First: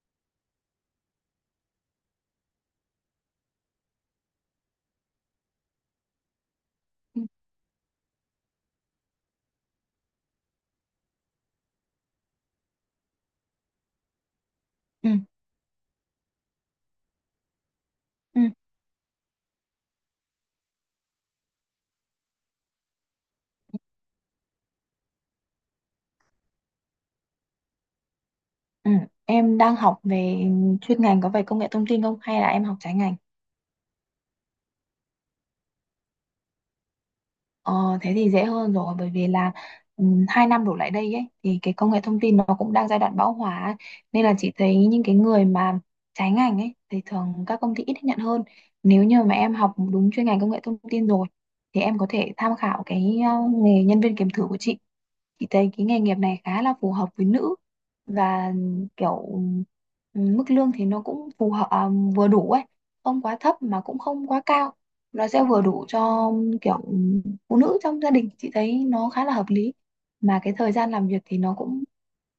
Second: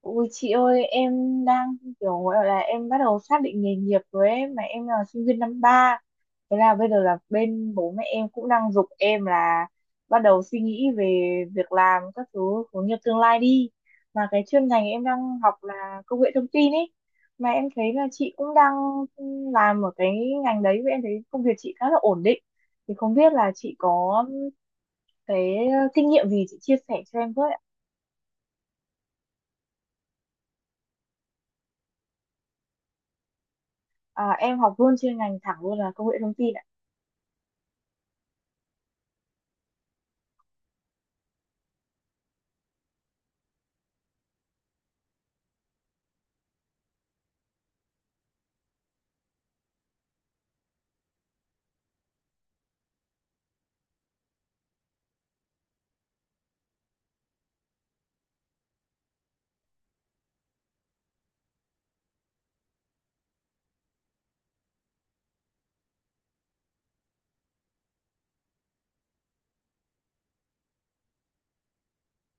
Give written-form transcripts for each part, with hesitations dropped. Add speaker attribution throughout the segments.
Speaker 1: Ui chị ơi, em đang kiểu gọi là em bắt đầu xác định nghề nghiệp rồi ấy, mà em là sinh viên năm ba. Thế là bây giờ là
Speaker 2: Ừ,
Speaker 1: bên bố mẹ em cũng đang giục em là bắt đầu suy nghĩ về việc làm các thứ, hướng nghiệp tương lai đi, mà cái chuyên ngành em
Speaker 2: ừ,
Speaker 1: đang học là công nghệ thông tin ấy, mà em thấy là chị
Speaker 2: ừ.
Speaker 1: cũng đang làm ở cái ngành đấy và em thấy công việc chị khá là ổn định. Thì không biết là chị có cái kinh nghiệm gì chị chia sẻ cho em với ạ?
Speaker 2: Ừ. Em đang học về chuyên ngành có về công nghệ thông tin không hay là em học trái ngành?
Speaker 1: À, em học luôn chuyên ngành thẳng luôn là công nghệ thông tin ạ.
Speaker 2: Ờ, thế thì dễ hơn rồi bởi vì là ừ, 2 năm đổ lại đây ấy thì cái công nghệ thông tin nó cũng đang giai đoạn bão hòa ấy. Nên là chị thấy những cái người mà trái ngành ấy thì thường các công ty ít nhận hơn. Nếu như mà em học đúng chuyên ngành công nghệ thông tin rồi thì em có thể tham khảo cái nghề nhân viên kiểm thử của chị. Chị thấy cái nghề nghiệp này khá là phù hợp với nữ, và kiểu mức lương thì nó cũng phù hợp, vừa đủ ấy, không quá thấp mà cũng không quá cao, nó sẽ vừa đủ cho kiểu phụ nữ trong gia đình, chị thấy nó khá là hợp lý. Mà cái thời gian làm việc thì nó cũng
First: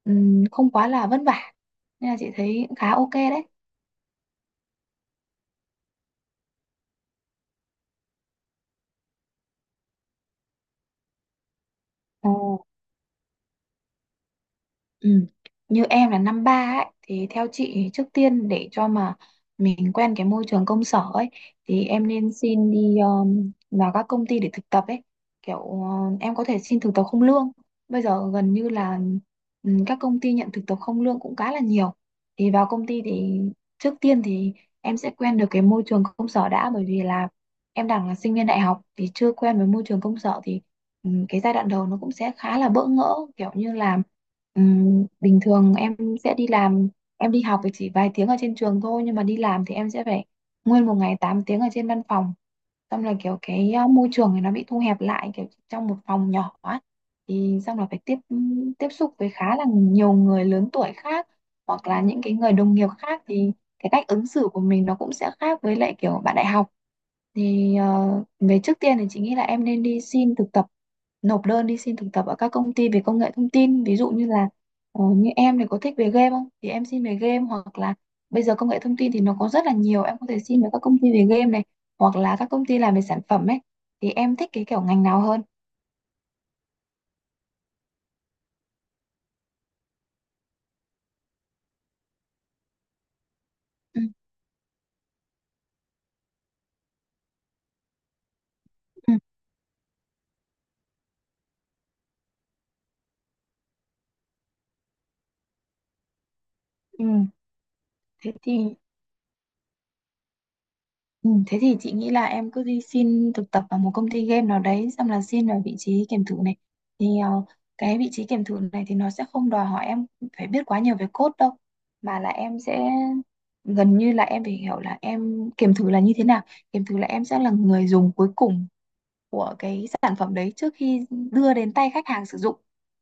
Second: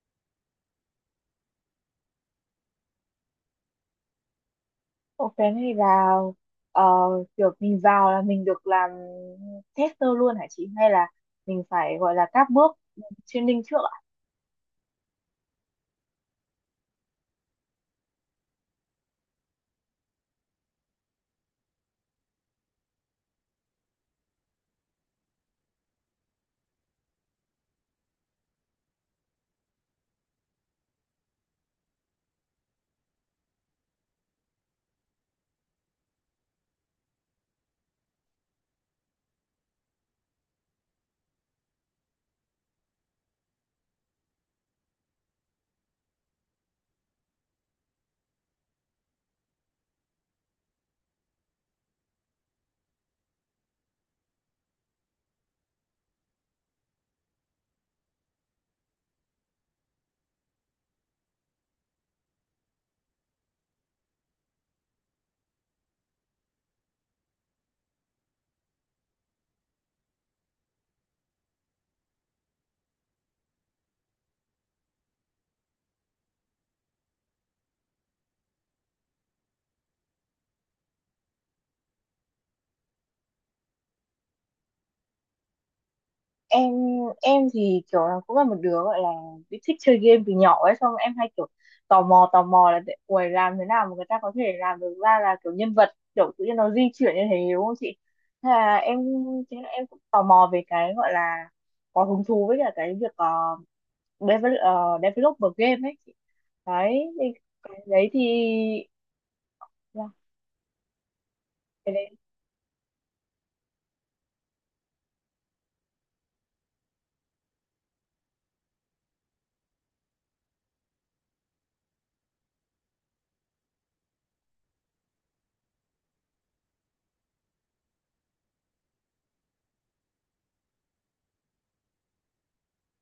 Speaker 2: không quá là vất vả, nên là chị thấy khá ok đấy.
Speaker 1: Ủa, cái này là ờ, kiểu mình vào là mình được làm tester luôn hả chị? Hay là mình phải gọi là
Speaker 2: Ờ.
Speaker 1: các bước training trước ạ?
Speaker 2: Ừ. Như em là năm ba ấy thì theo chị thì trước tiên để cho mà mình quen cái môi trường công sở ấy thì em nên xin đi, vào các công ty để thực tập ấy, kiểu em có thể xin thực tập không lương, bây giờ gần như là các công ty nhận thực tập không lương cũng khá là nhiều. Thì vào công ty thì trước tiên thì em sẽ quen được cái môi trường công sở đã, bởi vì là em đang là sinh viên đại học thì chưa quen với môi trường công sở thì cái giai đoạn đầu nó cũng sẽ khá là bỡ ngỡ, kiểu như là bình thường em sẽ đi làm, em đi học thì chỉ vài tiếng ở trên trường thôi nhưng mà đi làm thì em sẽ phải nguyên một ngày 8 tiếng ở trên văn phòng, xong là kiểu cái môi trường này nó bị thu hẹp lại kiểu trong một phòng nhỏ ấy. Thì xong là phải tiếp tiếp xúc với khá là nhiều người lớn tuổi khác, hoặc là những cái người đồng nghiệp khác, thì cái cách ứng xử của mình nó cũng sẽ khác với lại kiểu bạn đại học. Thì về trước tiên thì chị nghĩ là em nên đi xin thực tập, nộp đơn đi xin thực tập ở các công ty về công nghệ thông tin, ví dụ như là như em thì có thích về game không thì em xin về game, hoặc là bây giờ công nghệ thông tin thì nó có rất là nhiều, em có thể xin về các công ty về game này, hoặc là các công ty làm về sản phẩm ấy, thì em thích cái kiểu ngành nào hơn?
Speaker 1: Em em thì kiểu là cũng là một đứa gọi là bị thích chơi game từ nhỏ ấy, xong em hay kiểu tò mò là để- uầy làm thế nào mà
Speaker 2: Ừ.
Speaker 1: người ta có thể làm được ra là kiểu nhân vật kiểu tự nhiên nó di chuyển như thế đúng không chị? Thế là em
Speaker 2: Ừ.
Speaker 1: thế là em cũng tò mò về cái gọi là có hứng thú với cả cái việc develop, developer game ấy. Đấy
Speaker 2: Ừ.
Speaker 1: thì cái đấy thì
Speaker 2: Thế thì
Speaker 1: là
Speaker 2: Ừ, thế thì chị
Speaker 1: cái
Speaker 2: nghĩ
Speaker 1: đấy
Speaker 2: là em cứ đi xin thực tập vào một công ty game nào đấy, xong là xin vào vị trí kiểm thử này. Thì cái vị trí kiểm thử này thì nó sẽ không đòi hỏi em phải biết quá nhiều về code đâu, mà là em sẽ gần như là em phải hiểu là em kiểm thử là như thế nào. Kiểm thử là em sẽ là người dùng cuối cùng của cái sản phẩm đấy trước khi đưa đến tay khách hàng sử dụng,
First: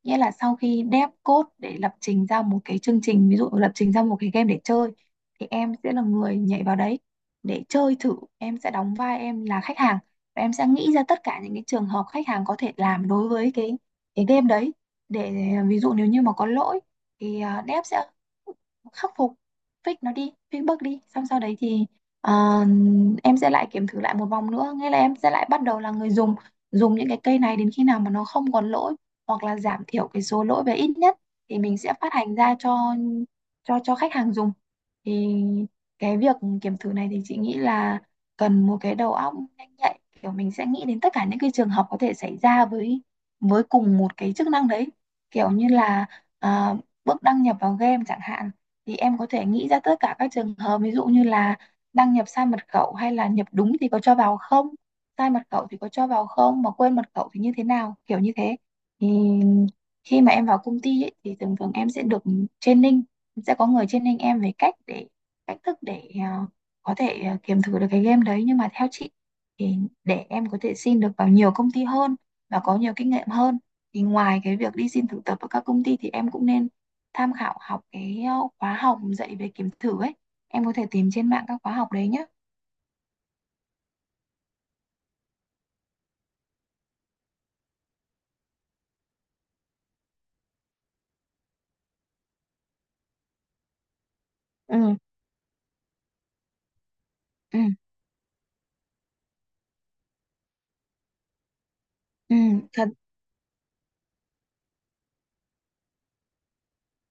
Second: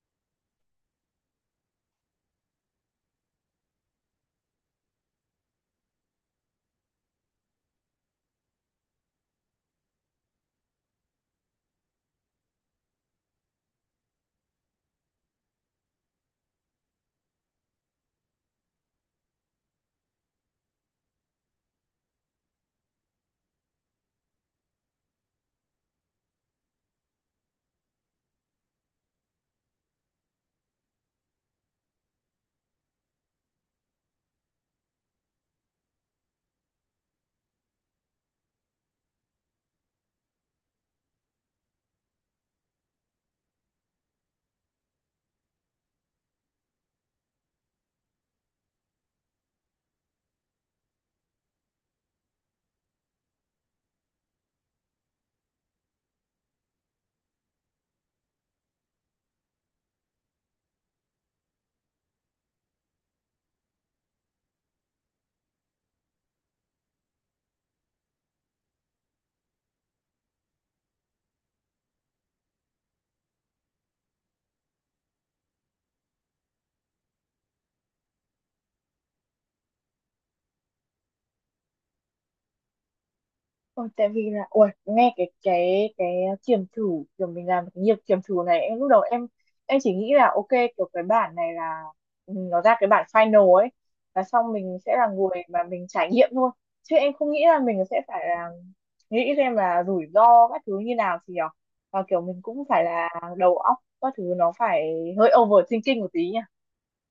Speaker 2: nghĩa là sau khi dev code để lập trình ra một cái chương trình, ví dụ lập trình ra một cái game để chơi, thì em sẽ là người nhảy vào đấy để chơi thử, em sẽ đóng vai em là khách hàng và em sẽ nghĩ ra tất cả những cái trường hợp khách hàng có thể làm đối với cái game đấy, để ví dụ nếu như mà có lỗi thì dev sẽ khắc phục, fix nó đi, fix bug đi, xong sau đấy thì Ờ, em sẽ lại kiểm thử lại một vòng nữa, nghĩa là em sẽ lại bắt đầu là người dùng, dùng những cái cây này đến khi nào mà nó không còn lỗi hoặc là giảm thiểu cái số lỗi về ít nhất, thì mình sẽ phát hành ra cho khách hàng dùng. Thì cái việc kiểm thử này thì chị nghĩ là cần một cái đầu óc nhanh nhạy, kiểu mình sẽ nghĩ đến tất cả những cái trường hợp có thể xảy ra với cùng một cái chức năng đấy, kiểu như là à, bước đăng nhập vào game chẳng hạn, thì em có thể nghĩ ra tất cả các trường hợp, ví dụ như là đăng nhập sai mật khẩu, hay là nhập đúng thì có cho vào không, sai mật khẩu thì có cho vào không, mà quên mật khẩu thì như thế nào, kiểu như thế. Thì khi mà em vào công ty ấy, thì thường thường em sẽ được training, sẽ có người training em về cách để, cách thức để có thể kiểm thử được cái game đấy. Nhưng mà theo chị thì để em có thể xin được vào nhiều công ty hơn và có nhiều kinh nghiệm hơn, thì ngoài cái việc đi xin thực tập ở các công ty thì em cũng nên tham khảo học cái khóa học dạy về kiểm thử ấy, em có thể tìm trên mạng các khóa học đấy nhé.
Speaker 1: Ôi, tại vì là ui nghe cái kiểm thử, kiểu mình làm cái nghiệp kiểm thử này, em lúc đầu em chỉ nghĩ là ok, kiểu cái bản này là, ừ, nó ra cái bản final ấy, và xong mình
Speaker 2: Ừ.
Speaker 1: sẽ là người mà mình trải nghiệm thôi, chứ em không nghĩ là
Speaker 2: Ừ.
Speaker 1: mình sẽ phải là nghĩ xem là rủi ro các thứ như nào thì nhở, và kiểu
Speaker 2: Ừ.
Speaker 1: mình cũng phải
Speaker 2: Thật.
Speaker 1: là đầu óc các thứ nó phải hơi overthinking một tí nhỉ.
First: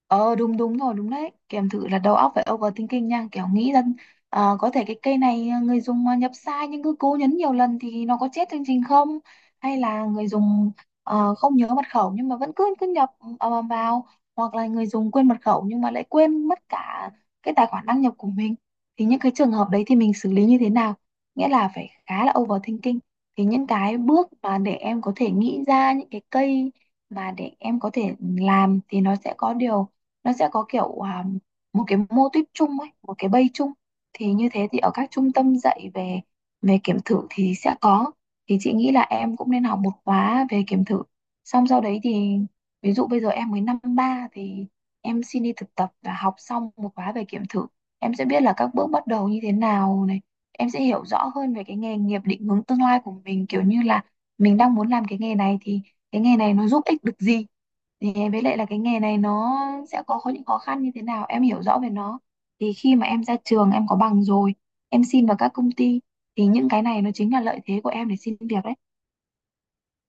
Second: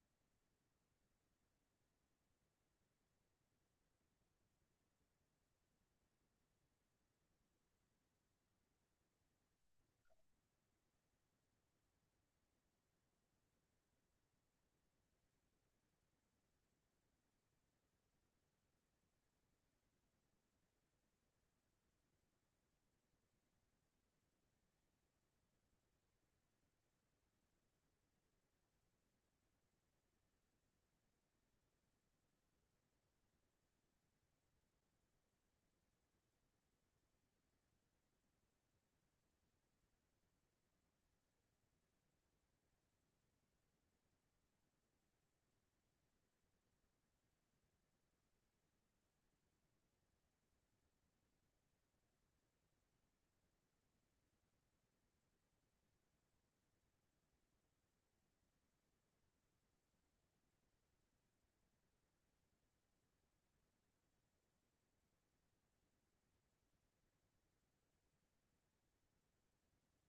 Speaker 2: Ờ, đúng, đúng rồi, đúng đấy, kèm thử là đầu óc phải overthinking nha, kiểu nghĩ rằng có thể cái cây này người dùng nhập sai nhưng cứ cố nhấn nhiều lần thì nó có chết chương trình không, hay là người dùng không nhớ mật khẩu nhưng mà vẫn cứ cứ nhập vào, hoặc là người dùng quên mật khẩu nhưng mà lại quên mất cả cái tài khoản đăng nhập của mình, thì những cái trường hợp đấy thì mình xử lý như thế nào, nghĩa là phải khá là overthinking. Thì những cái bước mà để em có thể nghĩ ra những cái cây mà để em có thể làm thì nó sẽ có điều, nó sẽ có kiểu một cái mô típ chung ấy, một cái bay chung, thì như thế thì ở các trung tâm dạy về về kiểm thử thì sẽ có. Thì chị nghĩ là em cũng nên học một khóa về kiểm thử, xong sau đấy thì ví dụ bây giờ em mới năm ba thì em xin đi thực tập và học xong một khóa về kiểm thử, em sẽ biết là các bước bắt đầu như thế nào này, em sẽ hiểu rõ hơn về cái nghề nghiệp định hướng tương lai của mình, kiểu như là mình đang muốn làm cái nghề này thì cái nghề này nó giúp ích được gì, thì với lại là cái nghề này nó sẽ có những khó khăn như thế nào, em hiểu rõ về nó, thì khi mà em ra trường em có bằng rồi, em xin vào các công ty, thì những cái này nó chính là lợi thế của em để xin việc đấy.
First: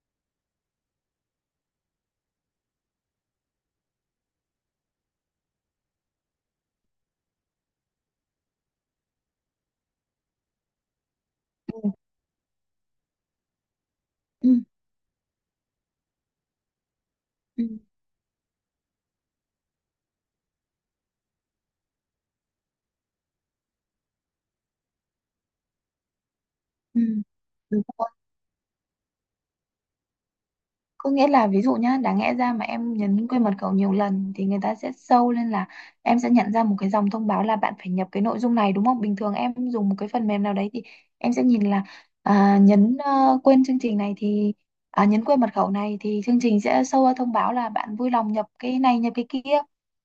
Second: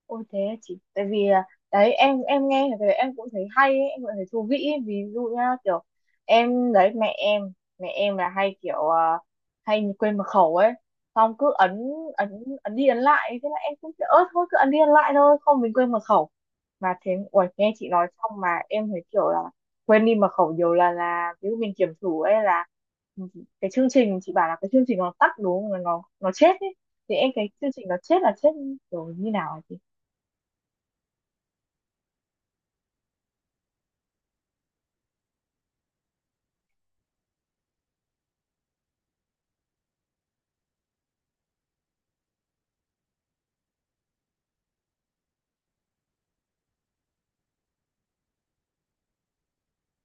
Speaker 1: Ôi thế à chị, tại vì đấy, em nghe về em cũng thấy hay ấy, em cũng thấy thú vị ấy. Ví dụ nhá, kiểu em đấy, mẹ em là hay kiểu hay quên mật khẩu ấy, xong cứ ấn
Speaker 2: Ừ,
Speaker 1: ấn ấn đi ấn lại, thế là em cũng kiểu ớt thôi
Speaker 2: ừ,
Speaker 1: cứ ấn đi ấn lại thôi không mình quên mật khẩu, mà thế ui
Speaker 2: ừ.
Speaker 1: nghe chị nói xong mà em thấy kiểu là quên đi mật khẩu nhiều lần, là ví dụ mình kiểm thử ấy, là, ừ, cái chương trình chị bảo là cái chương trình nó tắt đúng không, nó nó chết ấy,
Speaker 2: Ừ.
Speaker 1: thì em cái chương
Speaker 2: Đúng.
Speaker 1: trình nó chết là chết kiểu như nào hả chị?
Speaker 2: Có nghĩa là ví dụ nhá, đáng lẽ ra mà em nhấn quên mật khẩu nhiều lần thì người ta sẽ show lên là, em sẽ nhận ra một cái dòng thông báo là bạn phải nhập cái nội dung này đúng không? Bình thường em dùng một cái phần mềm nào đấy thì em sẽ nhìn là nhấn quên chương trình này thì, nhấn quên mật khẩu này thì chương trình sẽ show ra thông báo là bạn vui lòng nhập cái này nhập cái kia.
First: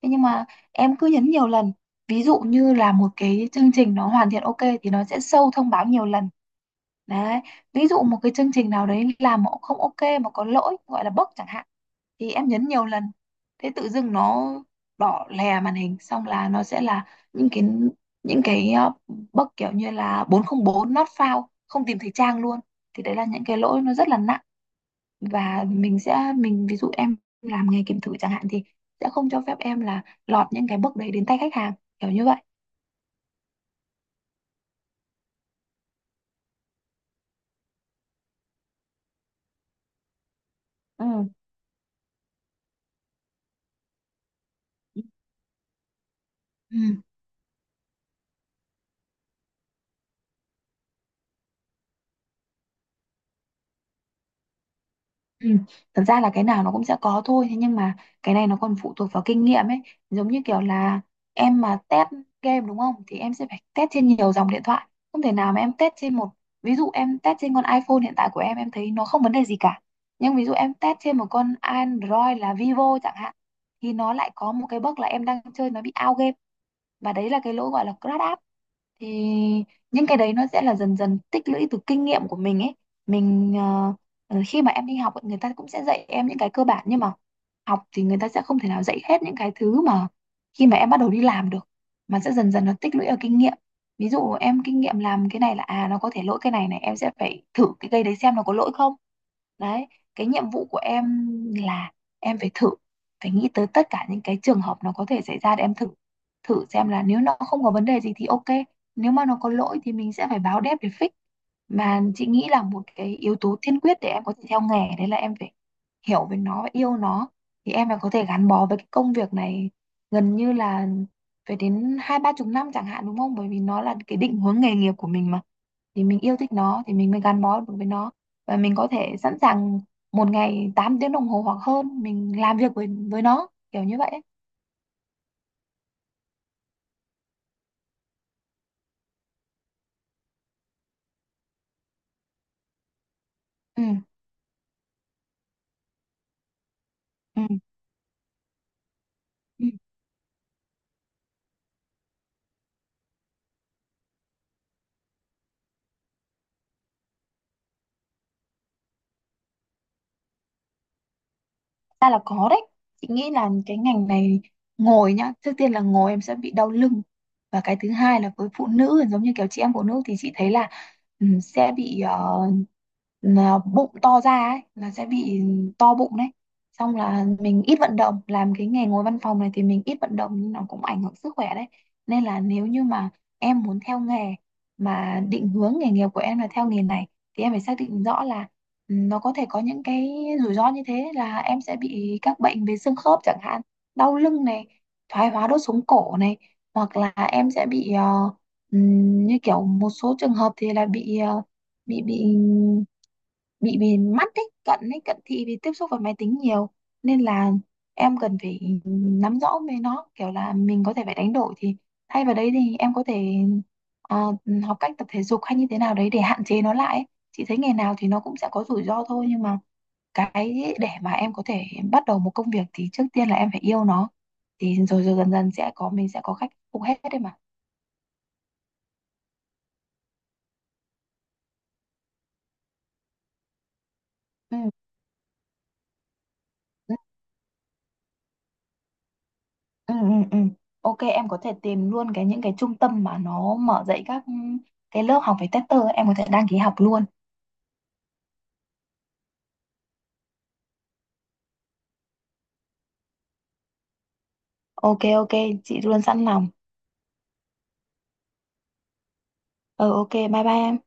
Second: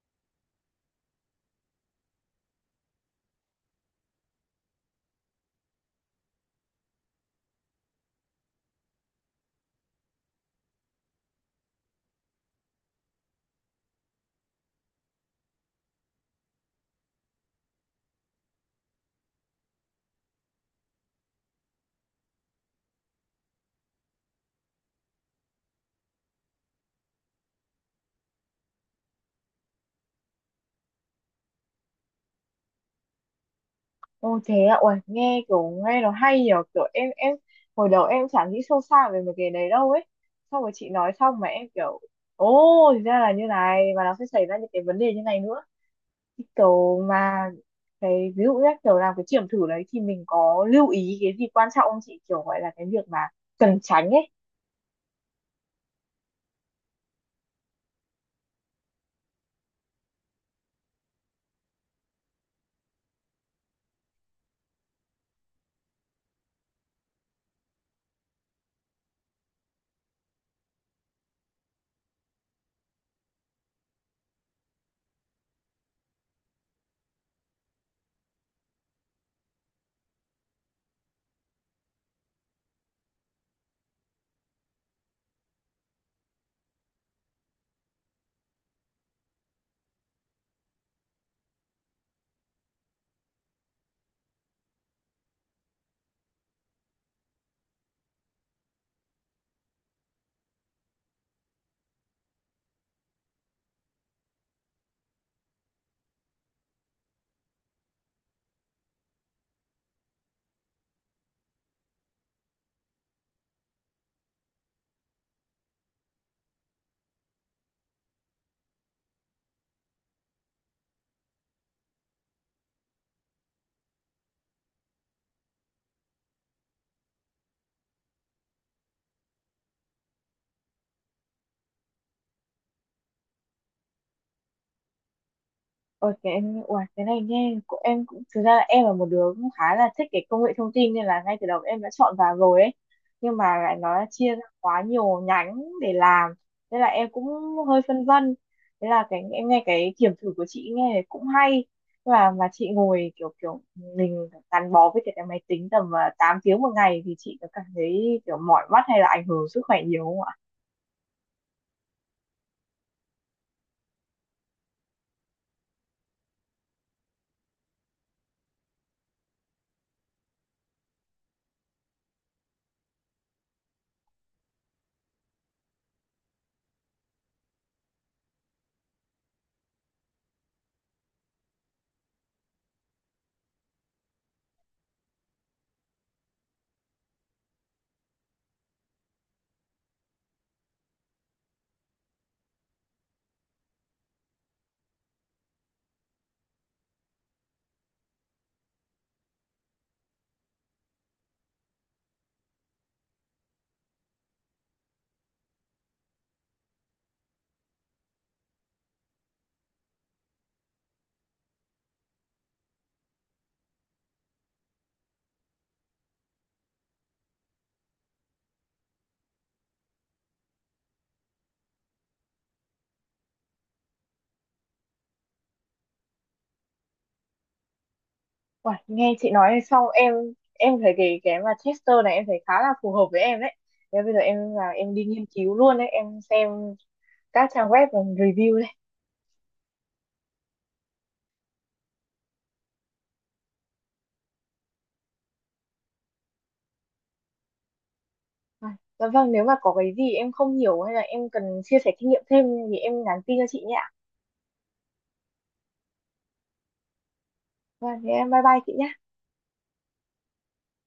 Speaker 2: Thế nhưng mà em cứ nhấn nhiều lần. Ví dụ như là một cái chương trình nó hoàn thiện ok thì nó sẽ show thông báo nhiều lần. Đấy, ví dụ một cái chương trình nào đấy làm mà không ok, mà có lỗi gọi là bug chẳng hạn, thì em nhấn nhiều lần, thế tự dưng nó đỏ lè màn hình, xong là nó sẽ là những cái, những cái ờ, bug kiểu như là 404, not found, không tìm thấy trang luôn, thì đấy là những cái lỗi nó rất là nặng, và mình sẽ, mình ví dụ em làm nghề kiểm thử chẳng hạn thì sẽ không cho phép em là lọt những cái bug đấy đến tay khách hàng, kiểu như vậy.
Speaker 1: Ô thế ạ, uầy, nghe kiểu nghe nó hay nhở, kiểu em hồi đầu em chẳng nghĩ sâu xa về mấy cái đấy đâu ấy. Xong rồi chị
Speaker 2: Ừ.
Speaker 1: nói xong mà em kiểu, ô thì ra là như này và nó sẽ xảy ra những cái vấn đề như này nữa. Cái
Speaker 2: Ừ.
Speaker 1: kiểu mà cái ví dụ như kiểu làm cái kiểm thử đấy thì mình có lưu ý cái gì quan trọng không chị? Kiểu gọi là cái việc mà cần tránh ấy.
Speaker 2: Ừ. Thật ra là cái nào nó cũng sẽ có thôi, thế nhưng mà cái này nó còn phụ thuộc vào kinh nghiệm ấy, giống như kiểu là em mà test game đúng không, thì em sẽ phải test trên nhiều dòng điện thoại, không thể nào mà em test trên một, ví dụ em test trên con iPhone hiện tại của em thấy nó không vấn đề gì cả, nhưng ví dụ em test trên một con Android là Vivo chẳng hạn thì nó lại có một cái bug là em đang chơi nó bị out game, và đấy là cái lỗi gọi là crash app. Thì những cái đấy nó sẽ là dần dần tích lũy từ kinh nghiệm của mình ấy. Mình khi mà em đi học ấy, người ta cũng sẽ dạy em những cái cơ bản, nhưng mà học thì người ta sẽ không thể nào dạy hết những cái thứ mà khi mà em bắt đầu đi làm được, mà sẽ dần dần nó tích lũy ở kinh nghiệm. Ví dụ em kinh nghiệm làm cái này là à nó có thể lỗi cái này này, em sẽ phải thử cái cây đấy xem nó có lỗi không. Đấy, cái nhiệm vụ của em là em phải thử, phải nghĩ tới tất cả những cái trường hợp nó có thể xảy ra để em thử. Thử xem là nếu nó không có vấn đề gì thì ok, nếu mà nó có lỗi thì mình sẽ phải báo dev để fix. Mà chị nghĩ là một cái yếu tố tiên quyết để em có thể theo nghề đấy là em phải hiểu về nó và yêu nó. Thì em phải có thể gắn bó với cái công việc này gần như là phải đến 20 30 năm chẳng hạn, đúng không? Bởi vì nó là cái định hướng nghề nghiệp của mình mà, thì mình yêu thích nó thì mình mới gắn bó được với nó, và mình có thể sẵn sàng một ngày 8 tiếng đồng hồ hoặc hơn mình làm việc với nó kiểu như vậy ấy.
Speaker 1: Ôi cái em uầy, cái này nghe, của em cũng thực ra là em là một đứa cũng khá là thích cái công nghệ thông tin nên là ngay từ đầu em đã chọn vào rồi ấy, nhưng mà lại
Speaker 2: Ừ,
Speaker 1: nó chia ra quá nhiều nhánh để làm, nên là em cũng
Speaker 2: ừ,
Speaker 1: hơi phân vân. Thế là cái em nghe
Speaker 2: ừ,
Speaker 1: cái kiểm thử của chị nghe cũng hay, và mà chị ngồi kiểu kiểu mình gắn bó với cái máy tính tầm 8 tiếng một ngày, thì chị có cảm thấy kiểu mỏi mắt hay là ảnh hưởng sức khỏe nhiều không ạ?
Speaker 2: ra là có đấy. Chị nghĩ là cái ngành này, ngồi nhá, trước tiên là ngồi em sẽ bị đau lưng, và cái thứ hai là với phụ nữ, giống như kiểu chị em phụ nữ thì chị thấy là sẽ bị là bụng to ra ấy, là sẽ bị to bụng đấy. Xong là mình ít vận động, làm cái nghề ngồi văn phòng này thì mình ít vận động, nhưng nó cũng ảnh hưởng sức khỏe đấy. Nên là nếu như mà em muốn theo nghề, mà định hướng nghề nghiệp của em là theo nghề này, thì em phải xác định rõ là, ừ, nó có thể có những cái rủi ro như thế, là em sẽ bị các bệnh về xương khớp chẳng hạn, đau lưng này, thoái hóa đốt sống cổ này, hoặc là em sẽ bị như kiểu một số trường hợp thì là bị bị bị bị về mắt ấy, cận ấy, cận thị vì tiếp xúc với máy tính nhiều. Nên là em cần phải nắm rõ về nó, kiểu là mình có thể phải đánh đổi, thì thay vào đấy thì em có thể ờ, học cách tập thể dục hay như thế nào đấy để hạn chế nó lại ấy. Chị thấy nghề nào thì nó cũng sẽ có rủi ro thôi, nhưng mà cái để mà em có thể bắt đầu một công việc thì trước tiên là em phải yêu nó, thì rồi rồi dần dần sẽ có, mình sẽ có khách phục hết đấy mà.
Speaker 1: Uầy, nghe chị nói xong em thấy cái mà Chester này em thấy khá là phù hợp với em đấy. Thế bây giờ em
Speaker 2: Ừ.
Speaker 1: là em đi nghiên cứu luôn đấy, em xem các trang web và review đây.
Speaker 2: Ừ, ừ, ừ. Ok, em có thể tìm luôn cái những cái trung tâm mà nó mở dạy các cái lớp học về tester ấy, em có thể đăng ký học luôn.
Speaker 1: À, dạ vâng, nếu mà có cái gì em không hiểu hay là em cần chia sẻ kinh nghiệm thêm thì em nhắn tin cho chị nhé ạ.
Speaker 2: Ok, ok, chị luôn sẵn lòng.
Speaker 1: Vâng, thế em bye bye chị nhé.
Speaker 2: Ừ, ok, bye bye em.